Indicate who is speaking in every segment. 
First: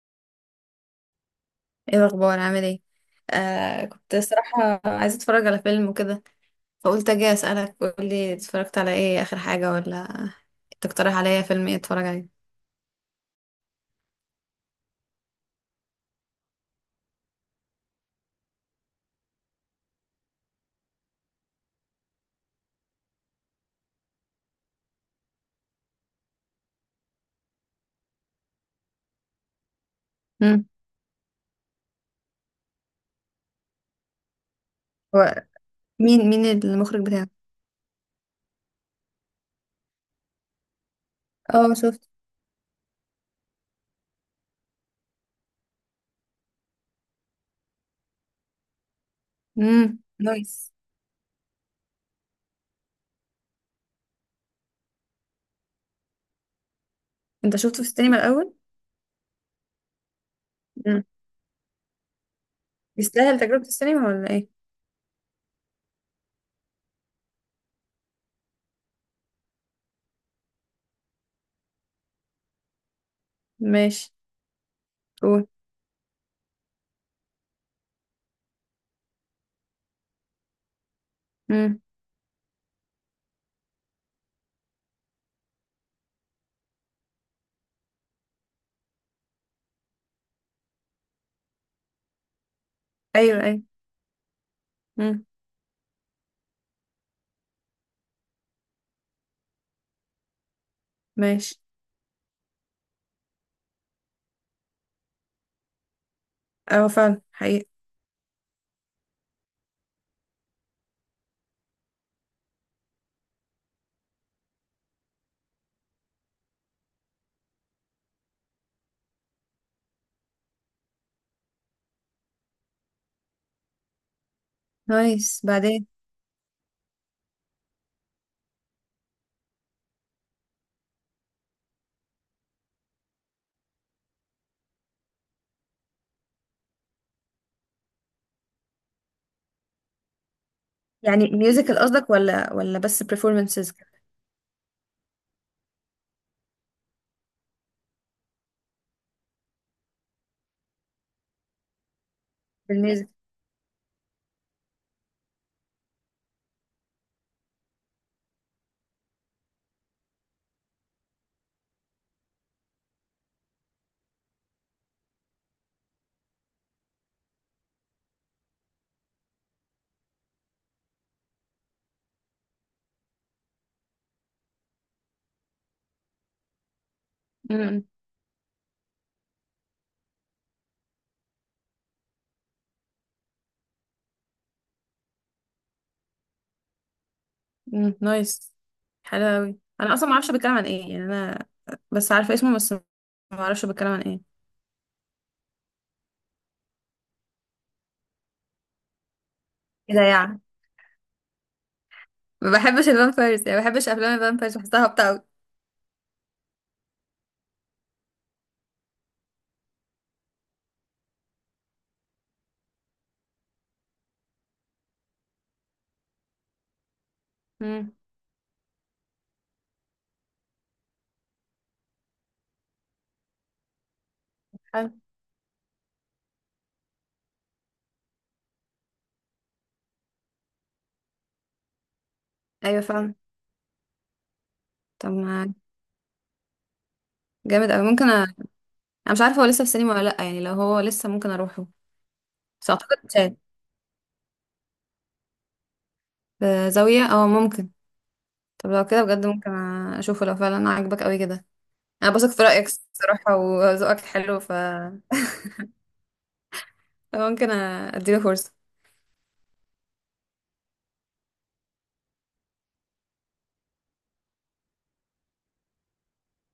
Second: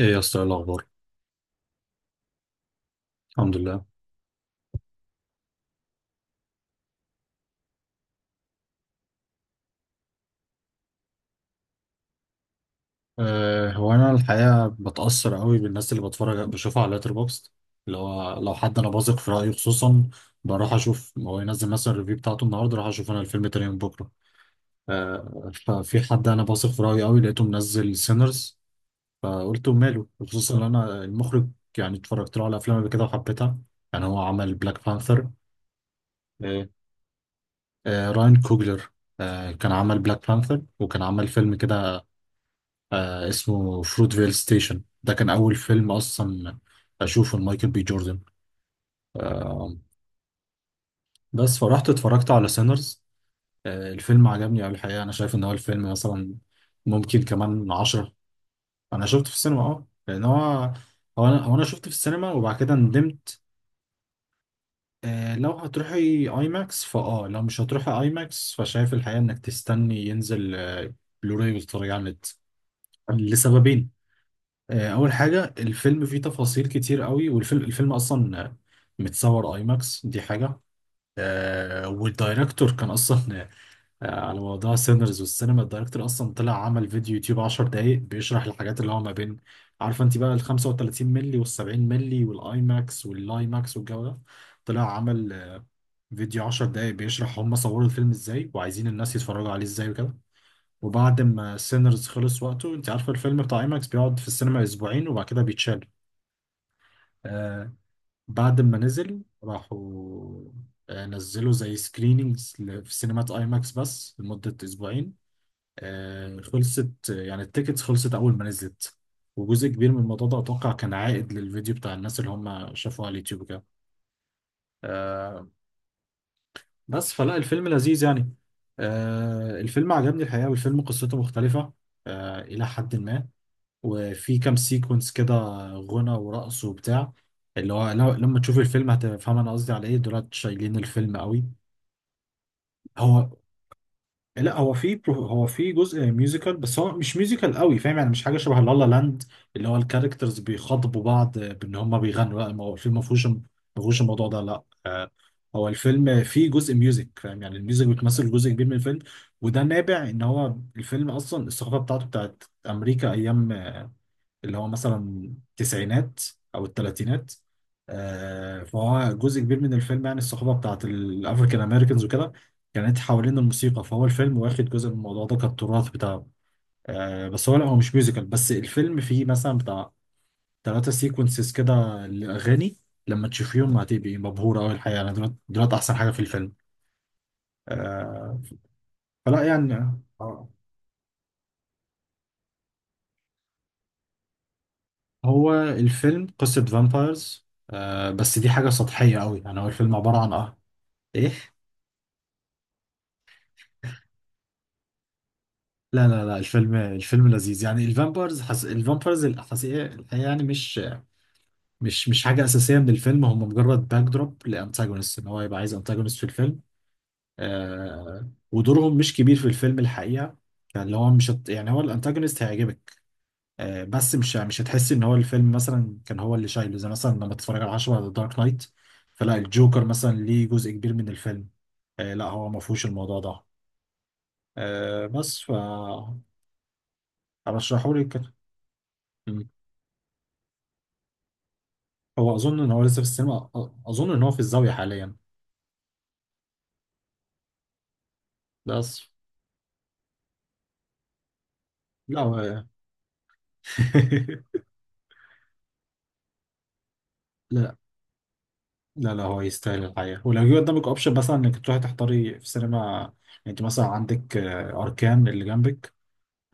Speaker 1: ايه يا اسطى، إيه الاخبار؟
Speaker 2: ايه الاخبار؟ عامل ايه؟
Speaker 1: الحمد لله.
Speaker 2: كنت صراحة عايزة اتفرج على فيلم وكده، فقلت اجي اسألك، قولي اتفرجت على ايه اخر حاجة؟ ولا تقترح عليا فيلم ايه اتفرج عليه؟
Speaker 1: هو انا الحقيقه بتاثر قوي بالناس اللي بتفرج بشوفها على لاتر بوكس، اللي هو لو حد انا بثق في رايه خصوصا، بروح اشوف هو ينزل مثلا الريفيو بتاعته النهارده راح اشوف انا الفيلم تاني يوم بكره. ففي حد انا بثق في رايه قوي لقيته منزل سينرز، فقلت ماله خصوصا ان
Speaker 2: امم.
Speaker 1: انا المخرج يعني اتفرجت له على افلام قبل كده وحبيتها. يعني هو عمل بلاك بانثر.
Speaker 2: هو مين
Speaker 1: أه
Speaker 2: المخرج بتاعه؟
Speaker 1: راين كوجلر. كان عمل بلاك بانثر وكان عمل فيلم
Speaker 2: اه،
Speaker 1: كده
Speaker 2: شفت.
Speaker 1: اسمه فروتفيل ستيشن، ده كان أول فيلم أصلا أشوفه لمايكل بي جوردن. آه
Speaker 2: امم، نايس.
Speaker 1: بس فرحت اتفرجت على سينرز. الفيلم عجبني أوي الحقيقة. أنا شايف إن هو الفيلم مثلا ممكن
Speaker 2: انت
Speaker 1: كمان
Speaker 2: شفته في
Speaker 1: عشرة.
Speaker 2: السينما الاول؟
Speaker 1: أنا شفته في السينما، لأن هو
Speaker 2: امم.
Speaker 1: أنا شفته في السينما وبعد كده
Speaker 2: يستاهل
Speaker 1: ندمت.
Speaker 2: تجربة السينما ولا ايه؟
Speaker 1: لو هتروحي أي ماكس فأه لو مش هتروحي أي ماكس فشايف الحقيقة إنك تستني ينزل بلوراي وتتفرجي على النت، لسببين.
Speaker 2: ماشي.
Speaker 1: اول
Speaker 2: قول.
Speaker 1: حاجه الفيلم فيه تفاصيل كتير قوي، والفيلم اصلا متصور اي ماكس دي حاجه.
Speaker 2: امم.
Speaker 1: والدايركتور كان اصلا على موضوع سينرز والسينما. الدايركتور اصلا طلع عمل فيديو يوتيوب 10 دقايق بيشرح الحاجات اللي هو ما بين، عارفه انت بقى ال 35 مللي وال 70 مللي والاي ماكس
Speaker 2: ايوه،
Speaker 1: والاي
Speaker 2: ايوه.
Speaker 1: ماكس والجو ده. طلع
Speaker 2: امم.
Speaker 1: عمل فيديو 10 دقايق بيشرح هم صوروا الفيلم ازاي وعايزين الناس يتفرجوا عليه ازاي وكده. وبعد
Speaker 2: ماشي.
Speaker 1: ما سينرز خلص وقته، انت عارفه الفيلم بتاع اي ماكس بيقعد في السينما اسبوعين وبعد كده بيتشال.
Speaker 2: اه، فعلا حقيقي.
Speaker 1: آه بعد ما نزل راحوا نزلوا زي سكرينينجز في سينمات اي ماكس بس لمدة اسبوعين. خلصت يعني التيكتس، خلصت اول ما نزلت. وجزء كبير من الموضوع ده اتوقع كان عائد للفيديو بتاع الناس اللي هم شافوه على اليوتيوب كده.
Speaker 2: نايس،
Speaker 1: آه
Speaker 2: بعدين.
Speaker 1: بس فلا الفيلم لذيذ يعني. الفيلم عجبني الحقيقة، والفيلم قصته مختلفة إلى حد ما، وفي كام سيكونس كده غنى ورقص وبتاع اللي هو لما تشوف الفيلم هتفهم انا قصدي على ايه، دولت شايلين الفيلم
Speaker 2: يعني
Speaker 1: قوي.
Speaker 2: ميوزيكال قصدك ولا بس
Speaker 1: هو
Speaker 2: performances؟
Speaker 1: لا، هو في جزء ميوزيكال بس هو مش ميوزيكال قوي، فاهم يعني مش حاجه شبه لالا لاند اللي هو الكاركترز بيخاطبوا بعض بان هم بيغنوا. لا، ما هو الفيلم ما
Speaker 2: بالميوزك؟
Speaker 1: فيهوش ما فيهوش الموضوع ده، لا. هو الفيلم فيه جزء ميوزك، فاهم يعني الميوزك بتمثل جزء كبير من الفيلم. وده نابع ان هو الفيلم اصلا الثقافه بتاعته بتاعت امريكا، ايام اللي هو مثلا التسعينات او الثلاثينات. فهو جزء كبير من الفيلم، يعني الصحبه بتاعت الافريكان امريكانز وكده كانت حوالين الموسيقى، فهو الفيلم واخد جزء من الموضوع ده كالتراث بتاعه. بس هو لا، هو مش ميوزيكال، بس الفيلم فيه مثلا بتاع ثلاثة سيكونسز كده لأغاني لما تشوفيهم هتبقي مبهورة أوي الحقيقة. يعني دولت، دولت أحسن حاجة في الفيلم.
Speaker 2: مم،
Speaker 1: آه،
Speaker 2: نايس. حلو
Speaker 1: فلا
Speaker 2: قوي،
Speaker 1: يعني
Speaker 2: انا اصلا ما اعرفش
Speaker 1: آه،
Speaker 2: بيتكلم عن ايه، يعني انا بس عارفه اسمه بس ما اعرفش بيتكلم عن ايه.
Speaker 1: هو الفيلم قصة فامبايرز، بس دي حاجة سطحية أوي. يعني هو الفيلم
Speaker 2: كده
Speaker 1: عبارة عن
Speaker 2: يعني.
Speaker 1: إيه؟
Speaker 2: ما بحبش الفامبيرز، يعني ما بحبش افلام الفامبيرز، بحسها هابطه قوي.
Speaker 1: لا لا لا، الفيلم لذيذ يعني. الفامبرز الفامبرز الحقيقة يعني مش حاجة أساسية من الفيلم. هم مجرد باك دروب لأنتاجونست، إن هو يبقى عايز أنتاجونست في الفيلم.
Speaker 2: امم.
Speaker 1: ودورهم مش كبير في الفيلم الحقيقة، اللي هو مش هت... يعني هو الأنتاجونست هيعجبك، بس مش
Speaker 2: حلو.
Speaker 1: هتحس إن هو الفيلم مثلا كان هو اللي شايله، زي مثلا لما تتفرج على 10 على دارك نايت فلا الجوكر مثلا ليه جزء كبير من الفيلم. لا، هو ما
Speaker 2: ايوه
Speaker 1: فيهوش
Speaker 2: فعلا.
Speaker 1: الموضوع ده. آه...
Speaker 2: طب
Speaker 1: بس ف
Speaker 2: ما، جامد قوي،
Speaker 1: أرشحهولك
Speaker 2: ممكن
Speaker 1: كده.
Speaker 2: انا مش عارفه هو لسه في السينما ولا لا، يعني لو هو لسه ممكن اروحه.
Speaker 1: هو اظن ان
Speaker 2: بس
Speaker 1: هو لسه
Speaker 2: اعتقد
Speaker 1: في
Speaker 2: شاهد،
Speaker 1: السينما، اظن ان هو في الزاويه حاليا.
Speaker 2: بزاويه، اه ممكن. طب لو كده
Speaker 1: بس
Speaker 2: بجد، ممكن اشوفه لو فعلا عاجبك قوي كده. انا
Speaker 1: لا
Speaker 2: بثق في
Speaker 1: هو
Speaker 2: رايك الصراحه، وذوقك حلو، ف ممكن
Speaker 1: لا
Speaker 2: اديله فرصه.
Speaker 1: لا لا، هو يستاهل الحقيقه، ولو جه قدامك اوبشن مثلا انك تروحي تحضري في سينما، يعني انت مثلا عندك اركان اللي جنبك،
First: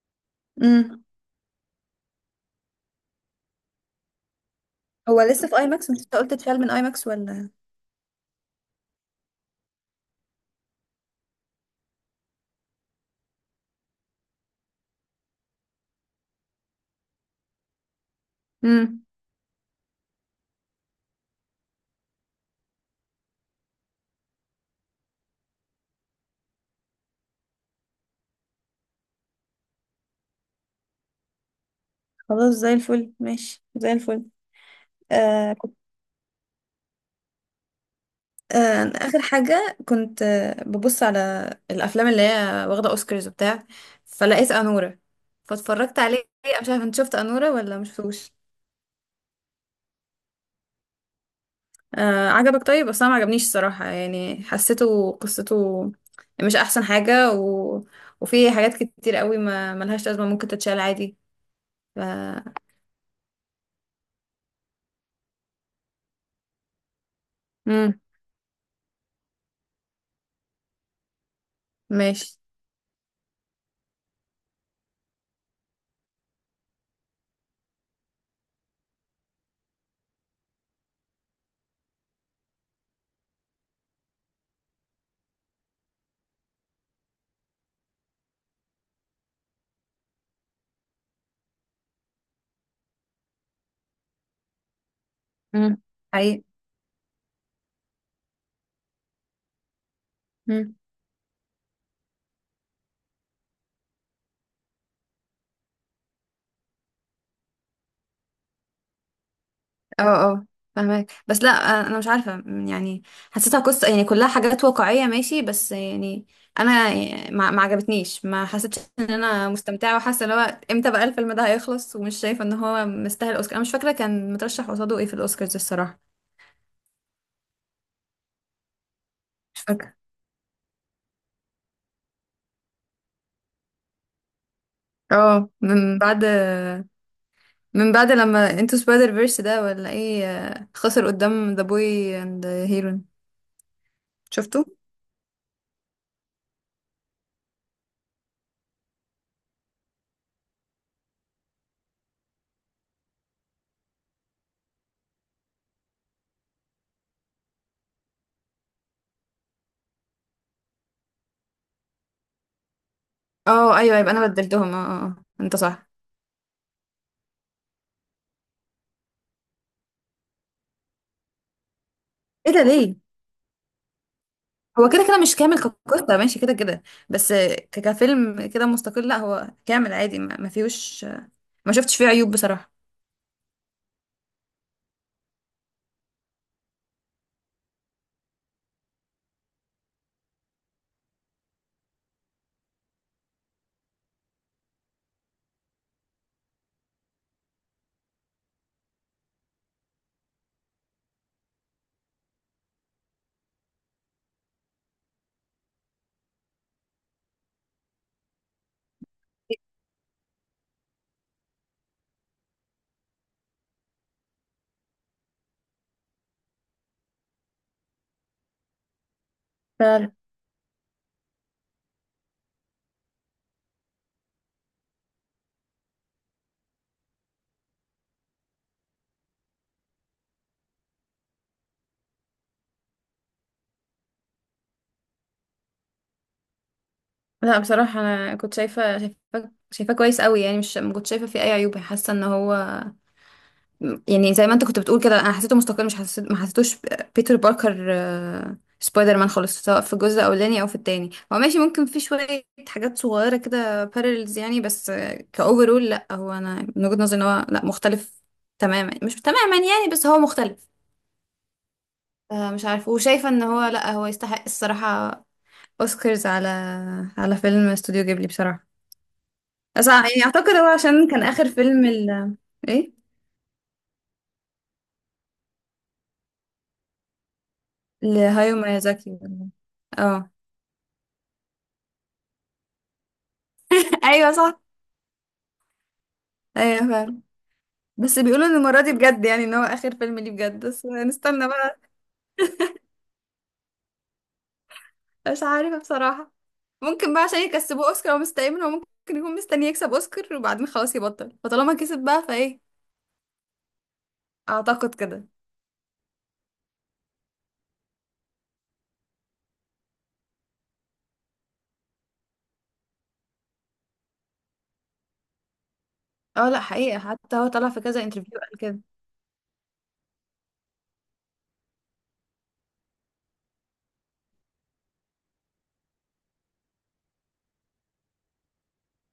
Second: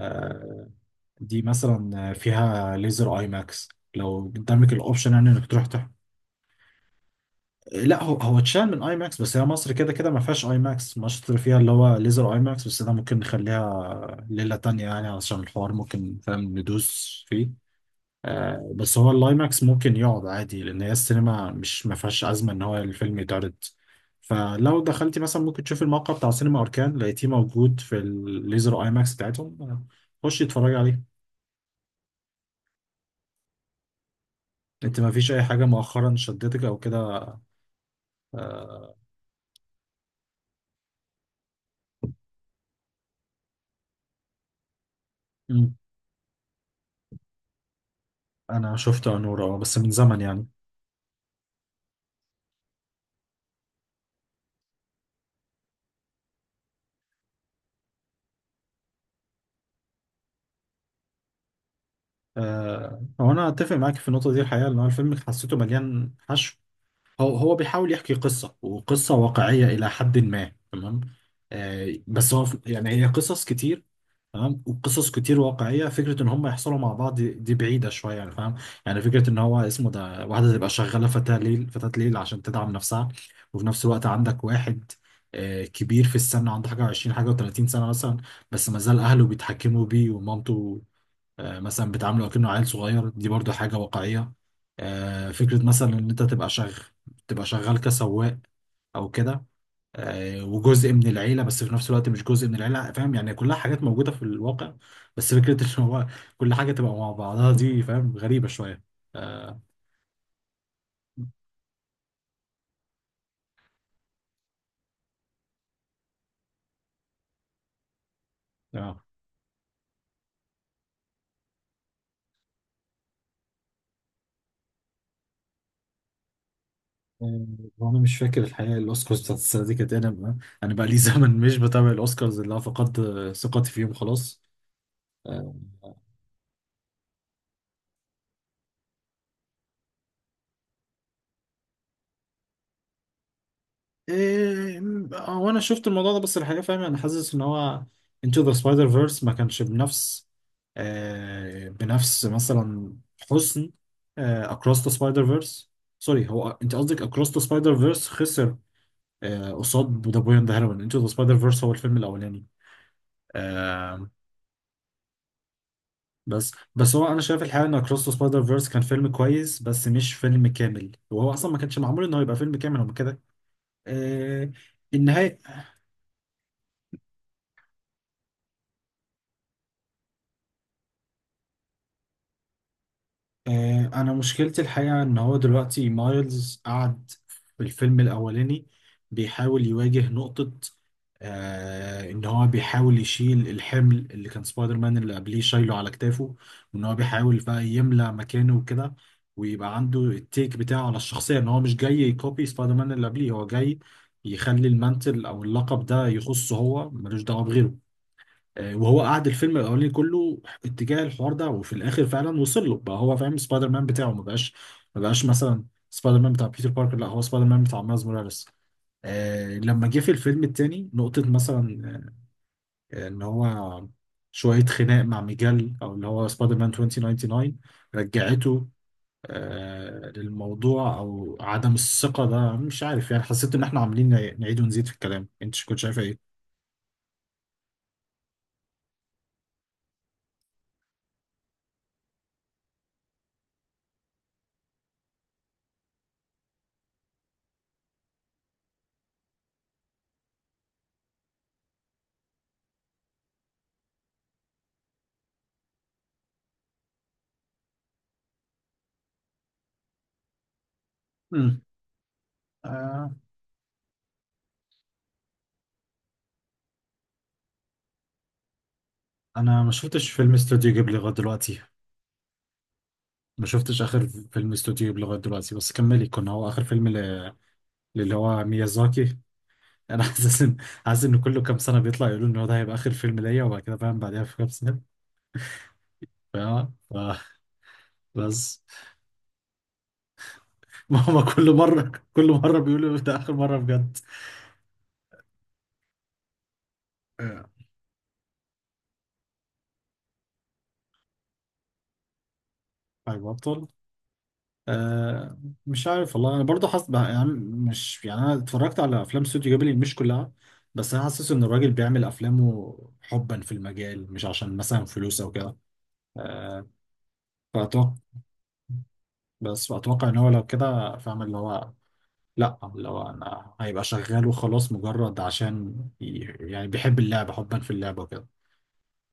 Speaker 1: آه،
Speaker 2: امم.
Speaker 1: دي مثلا فيها ليزر اي ماكس. لو قدامك الاوبشن
Speaker 2: هو
Speaker 1: يعني انك
Speaker 2: لسه في اي ماكس؟ انت لسه قلت اتفعل من اي ماكس ولا؟
Speaker 1: لا هو اتشال من اي ماكس بس هي مصر كده كده ما فيهاش اي ماكس. مصر فيها اللي هو ليزر اي ماكس بس. ده ممكن نخليها ليله تانية يعني، علشان الحوار ممكن فاهم ندوس فيه. بس
Speaker 2: امم.
Speaker 1: هو الايماكس ممكن يقعد عادي لان هي السينما مش ما فيهاش ازمه ان هو الفيلم يتعرض. فلو دخلتي مثلا ممكن تشوفي الموقع بتاع سينما اركان، لقيتيه موجود في الليزر ايماكس بتاعتهم، خشي اتفرجي عليه.
Speaker 2: خلاص زي الفل، ماشي زي الفل.
Speaker 1: انت ما فيش اي
Speaker 2: آه
Speaker 1: حاجه
Speaker 2: كنت
Speaker 1: مؤخرا شدتك او كده؟ آه،
Speaker 2: اخر حاجه كنت ببص على الافلام اللي هي واخده اوسكارز وبتاع، فلقيت انوره،
Speaker 1: مم.
Speaker 2: فاتفرجت عليه. أنا مش عارفه انت شفت انوره ولا ما شفتوش؟
Speaker 1: انا شفته انور، بس من زمن يعني.
Speaker 2: آه، عجبك؟ طيب بس انا ما عجبنيش الصراحه، يعني حسيته قصته مش احسن حاجه، و وفي حاجات كتير قوي ما ملهاش لازمه، ممكن تتشال عادي. ف
Speaker 1: هو انا اتفق معاك في النقطه دي الحقيقه، ان هو الفيلم حسيته مليان حشو. هو بيحاول
Speaker 2: امم،
Speaker 1: يحكي قصة وقصة واقعية إلى حد ما، تمام. بس
Speaker 2: ماشي.
Speaker 1: هو يعني هي قصص كتير، تمام، وقصص كتير واقعية، فكرة إن هم يحصلوا مع بعض دي بعيدة شوية يعني فاهم. يعني فكرة إن هو اسمه ده، واحدة تبقى شغالة فتاة ليل، فتاة ليل عشان تدعم نفسها، وفي نفس الوقت عندك واحد كبير في السن، عنده حاجة وعشرين حاجة وتلاتين سنة مثلا، بس ما زال أهله بيتحكموا بيه ومامته مثلا بتعامله كأنه عيل صغير، دي برضو حاجة واقعية. فكرة
Speaker 2: امم،
Speaker 1: مثلا إن أنت
Speaker 2: حقيقي.
Speaker 1: تبقى شغال كسواق أو كده، وجزء من العيلة بس في نفس الوقت مش جزء من العيلة، فاهم يعني كلها حاجات موجودة في الواقع، بس فكرة إن هو كل حاجة تبقى مع بعضها دي، فاهم، غريبة شوية. آه،
Speaker 2: اه، اه، فاهمك بس لا. آه، انا مش عارفه يعني، حسيتها قصه، يعني كلها حاجات واقعيه، ماشي، بس يعني انا ما عجبتنيش، ما حسيتش
Speaker 1: اه.
Speaker 2: ان انا مستمتعه، وحاسه ان هو امتى بقى الفيلم ده هيخلص، ومش شايفه ان هو مستاهل اوسكار. انا مش فاكره كان مترشح قصاده ايه في الاوسكارز الصراحه.
Speaker 1: آه، وانا مش فاكر الحقيقه الاوسكارز بتاعت
Speaker 2: مش
Speaker 1: السنه دي كانت
Speaker 2: فاكره.
Speaker 1: إيه. انا بقى لي زمن مش بتابع الاوسكارز، اللي انا فقدت ثقتي فيهم خلاص.
Speaker 2: اه،
Speaker 1: آه،
Speaker 2: من بعد، من بعد لما انتو سبايدر فيرس ده ولا ايه، آه، خسر قدام ذا بوي اند هيرون. شفته؟
Speaker 1: إيه. هو انا شفت الموضوع ده بس الحقيقه فاهم انا حاسس ان هو انتو ذا سبايدر فيرس ما كانش بنفس بنفس مثلا حسن اكروس ذا سبايدر فيرس. سوري، هو انت قصدك اكروس ذا سبايدر فيرس خسر قصاد ذا بوي اند هيروين. انتو ذا سبايدر فيرس هو الفيلم الاولاني.
Speaker 2: اه ايوه،
Speaker 1: آه
Speaker 2: يبقى انا بدلتهم. اه اه آه، انت صح.
Speaker 1: بس هو انا شايف الحقيقه ان اكروس ذا سبايدر فيرس كان فيلم كويس بس مش فيلم كامل، وهو اصلا ما كانش معمول ان هو يبقى
Speaker 2: ايه
Speaker 1: فيلم
Speaker 2: ده؟
Speaker 1: كامل، هو
Speaker 2: ليه؟
Speaker 1: كده. آه،
Speaker 2: هو كده كده مش
Speaker 1: النهاية.
Speaker 2: كامل كقصة، ماشي كده كده، بس كفيلم كده مستقل لا هو كامل عادي، ما فيهوش، ما شفتش فيه عيوب بصراحة.
Speaker 1: انا مشكلتي الحقيقه ان هو دلوقتي مايلز قعد في الفيلم الاولاني بيحاول يواجه نقطه ان هو بيحاول يشيل الحمل اللي كان سبايدر مان اللي قبليه شايله على كتافه، وان هو بيحاول بقى يملى مكانه وكده، ويبقى عنده التيك بتاعه على الشخصيه ان هو مش جاي يكوبي سبايدر مان اللي قبليه، هو جاي يخلي المانتل او اللقب ده يخصه هو ملوش دعوه بغيره. وهو قعد الفيلم الاولاني كله اتجاه الحوار ده، وفي الاخر فعلا وصل له بقى، هو فاهم سبايدر مان بتاعه ما بقاش مثلا سبايدر مان بتاع بيتر باركر، لا هو سبايدر مان بتاع مايلز موراليس. لما جه في
Speaker 2: فعلا.
Speaker 1: الفيلم التاني نقطة مثلا ان هو شوية خناق مع ميجال او اللي هو سبايدر مان 2099 رجعته للموضوع او عدم الثقة ده. مش عارف يعني حسيت ان احنا عاملين نعيد ونزيد في الكلام، انت كنت شايفة ايه؟
Speaker 2: لا بصراحة انا كنت شايفة، شايفاه كويس قوي، يعني مش، ما كنت شايفة فيه اي عيوب، حاسة ان هو، يعني زي ما انت كنت بتقول كده، انا حسيته مستقل، مش حسيت ما حسيتوش بيتر باركر، آه، سبايدر مان خالص، سواء في الجزء الاولاني او في التاني. هو ماشي، ممكن في شويه حاجات صغيره كده بارلز يعني، بس كاوفرول لا هو انا من وجهه نظري ان هو لا مختلف تماما، مش تماما يعني، بس هو مختلف. آه، مش عارف،
Speaker 1: امم
Speaker 2: وشايفه ان هو لا، هو يستحق الصراحه اوسكارز على على فيلم استوديو جيبلي بصراحه.
Speaker 1: انا ما
Speaker 2: بس
Speaker 1: شفتش
Speaker 2: يعني
Speaker 1: فيلم
Speaker 2: اعتقد هو
Speaker 1: استوديو جيبلي
Speaker 2: عشان
Speaker 1: لغايه
Speaker 2: كان اخر
Speaker 1: دلوقتي.
Speaker 2: فيلم ايه،
Speaker 1: ما شفتش اخر فيلم استوديو جيبلي لغايه دلوقتي بس كملي، كنا هو اخر فيلم للي هو
Speaker 2: لهايو
Speaker 1: ميازاكي.
Speaker 2: ميازاكي.
Speaker 1: انا
Speaker 2: اه.
Speaker 1: حاسس ان كله كام سنه بيطلع يقولوا ان هو ده هيبقى اخر فيلم ليا، وبعد كده فاهم بعدها
Speaker 2: ايوه
Speaker 1: في كام
Speaker 2: صح.
Speaker 1: سنه، فاهم
Speaker 2: ايوه فعلا. بس بيقولوا ان
Speaker 1: بس.
Speaker 2: المرة دي بجد، يعني ان هو اخر فيلم ليه بجد، بس
Speaker 1: ماما،
Speaker 2: نستنى
Speaker 1: كل
Speaker 2: بقى.
Speaker 1: مره كل مره بيقولوا ده اخر مره بجد.
Speaker 2: مش عارفة بصراحة. ممكن بقى عشان
Speaker 1: آه.
Speaker 2: يكسبوه اوسكار، هو مستني منه، هو ممكن يكون مستني يكسب اوسكار وبعدين خلاص يبطل، فطالما كسب بقى فايه.
Speaker 1: طيب ابطال.
Speaker 2: اعتقد كده.
Speaker 1: آه مش عارف والله، انا برضه يعني مش يعني انا اتفرجت على افلام استوديو جيبلي مش كلها، بس انا حاسس ان الراجل بيعمل افلامه حبا في المجال مش عشان مثلا فلوس او كده.
Speaker 2: اه لا،
Speaker 1: آه
Speaker 2: حقيقة حتى هو طلع في
Speaker 1: فاتوقع
Speaker 2: كذا انترفيو قال كده.
Speaker 1: فاتوقع ان هو لو كده فاهم اللي هو، لا اللي هو انا هيبقى شغال وخلاص مجرد عشان يعني بيحب اللعبه حبا في اللعبه وكده.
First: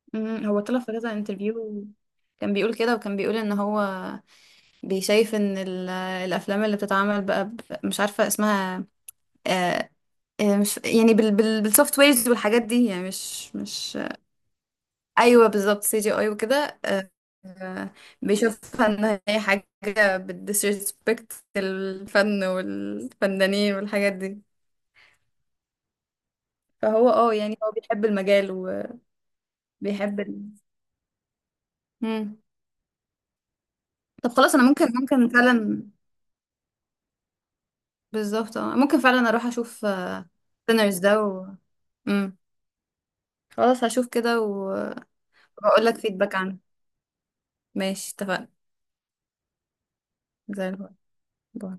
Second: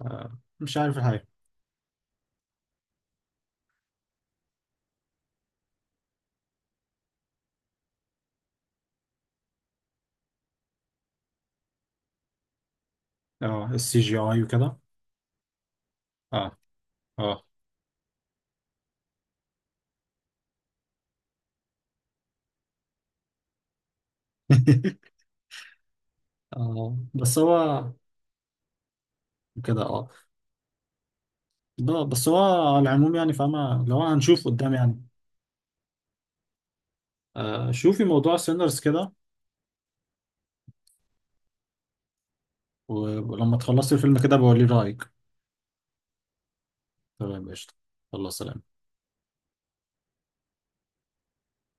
Speaker 2: امم، هو
Speaker 1: مش
Speaker 2: طلع في
Speaker 1: عارف
Speaker 2: كذا
Speaker 1: الحقيقه.
Speaker 2: انترفيو، كان بيقول كده، وكان بيقول ان هو بيشايف ان آه، الافلام اللي بتتعمل بقى مش عارفة اسمها، آه، آه، مش يعني بالسوفت ويرز والحاجات دي، يعني مش
Speaker 1: اه،
Speaker 2: مش
Speaker 1: السي جي اي وكده.
Speaker 2: ايوه بالظبط، سي جي اي
Speaker 1: اه،
Speaker 2: وكده. آه،
Speaker 1: اه.
Speaker 2: آه، بيشوفها ان هي حاجه بتديسريسبكت الفن والفنانين والحاجات دي.
Speaker 1: اه،
Speaker 2: فهو اه
Speaker 1: بس
Speaker 2: يعني هو
Speaker 1: هو
Speaker 2: بيحب المجال
Speaker 1: كده، اه،
Speaker 2: وبيحب ال...
Speaker 1: ده بس
Speaker 2: مم.
Speaker 1: هو. على العموم يعني فاهمة، لو
Speaker 2: طب
Speaker 1: هنشوف
Speaker 2: خلاص انا
Speaker 1: قدام
Speaker 2: ممكن
Speaker 1: يعني.
Speaker 2: ممكن فعلا.
Speaker 1: شوفي موضوع
Speaker 2: بالظبط، اه
Speaker 1: سينرز
Speaker 2: ممكن
Speaker 1: كده.
Speaker 2: فعلا اروح اشوف سينرز ده و... مم.
Speaker 1: ولما
Speaker 2: خلاص،
Speaker 1: تخلصي
Speaker 2: هشوف
Speaker 1: الفيلم كده
Speaker 2: كده،
Speaker 1: بقولي رأيك.
Speaker 2: وهقول لك فيدباك عنه.
Speaker 1: تمام، قشطة.
Speaker 2: ماشي،
Speaker 1: الله،
Speaker 2: اتفقنا.
Speaker 1: سلام.
Speaker 2: زي الفل. باي.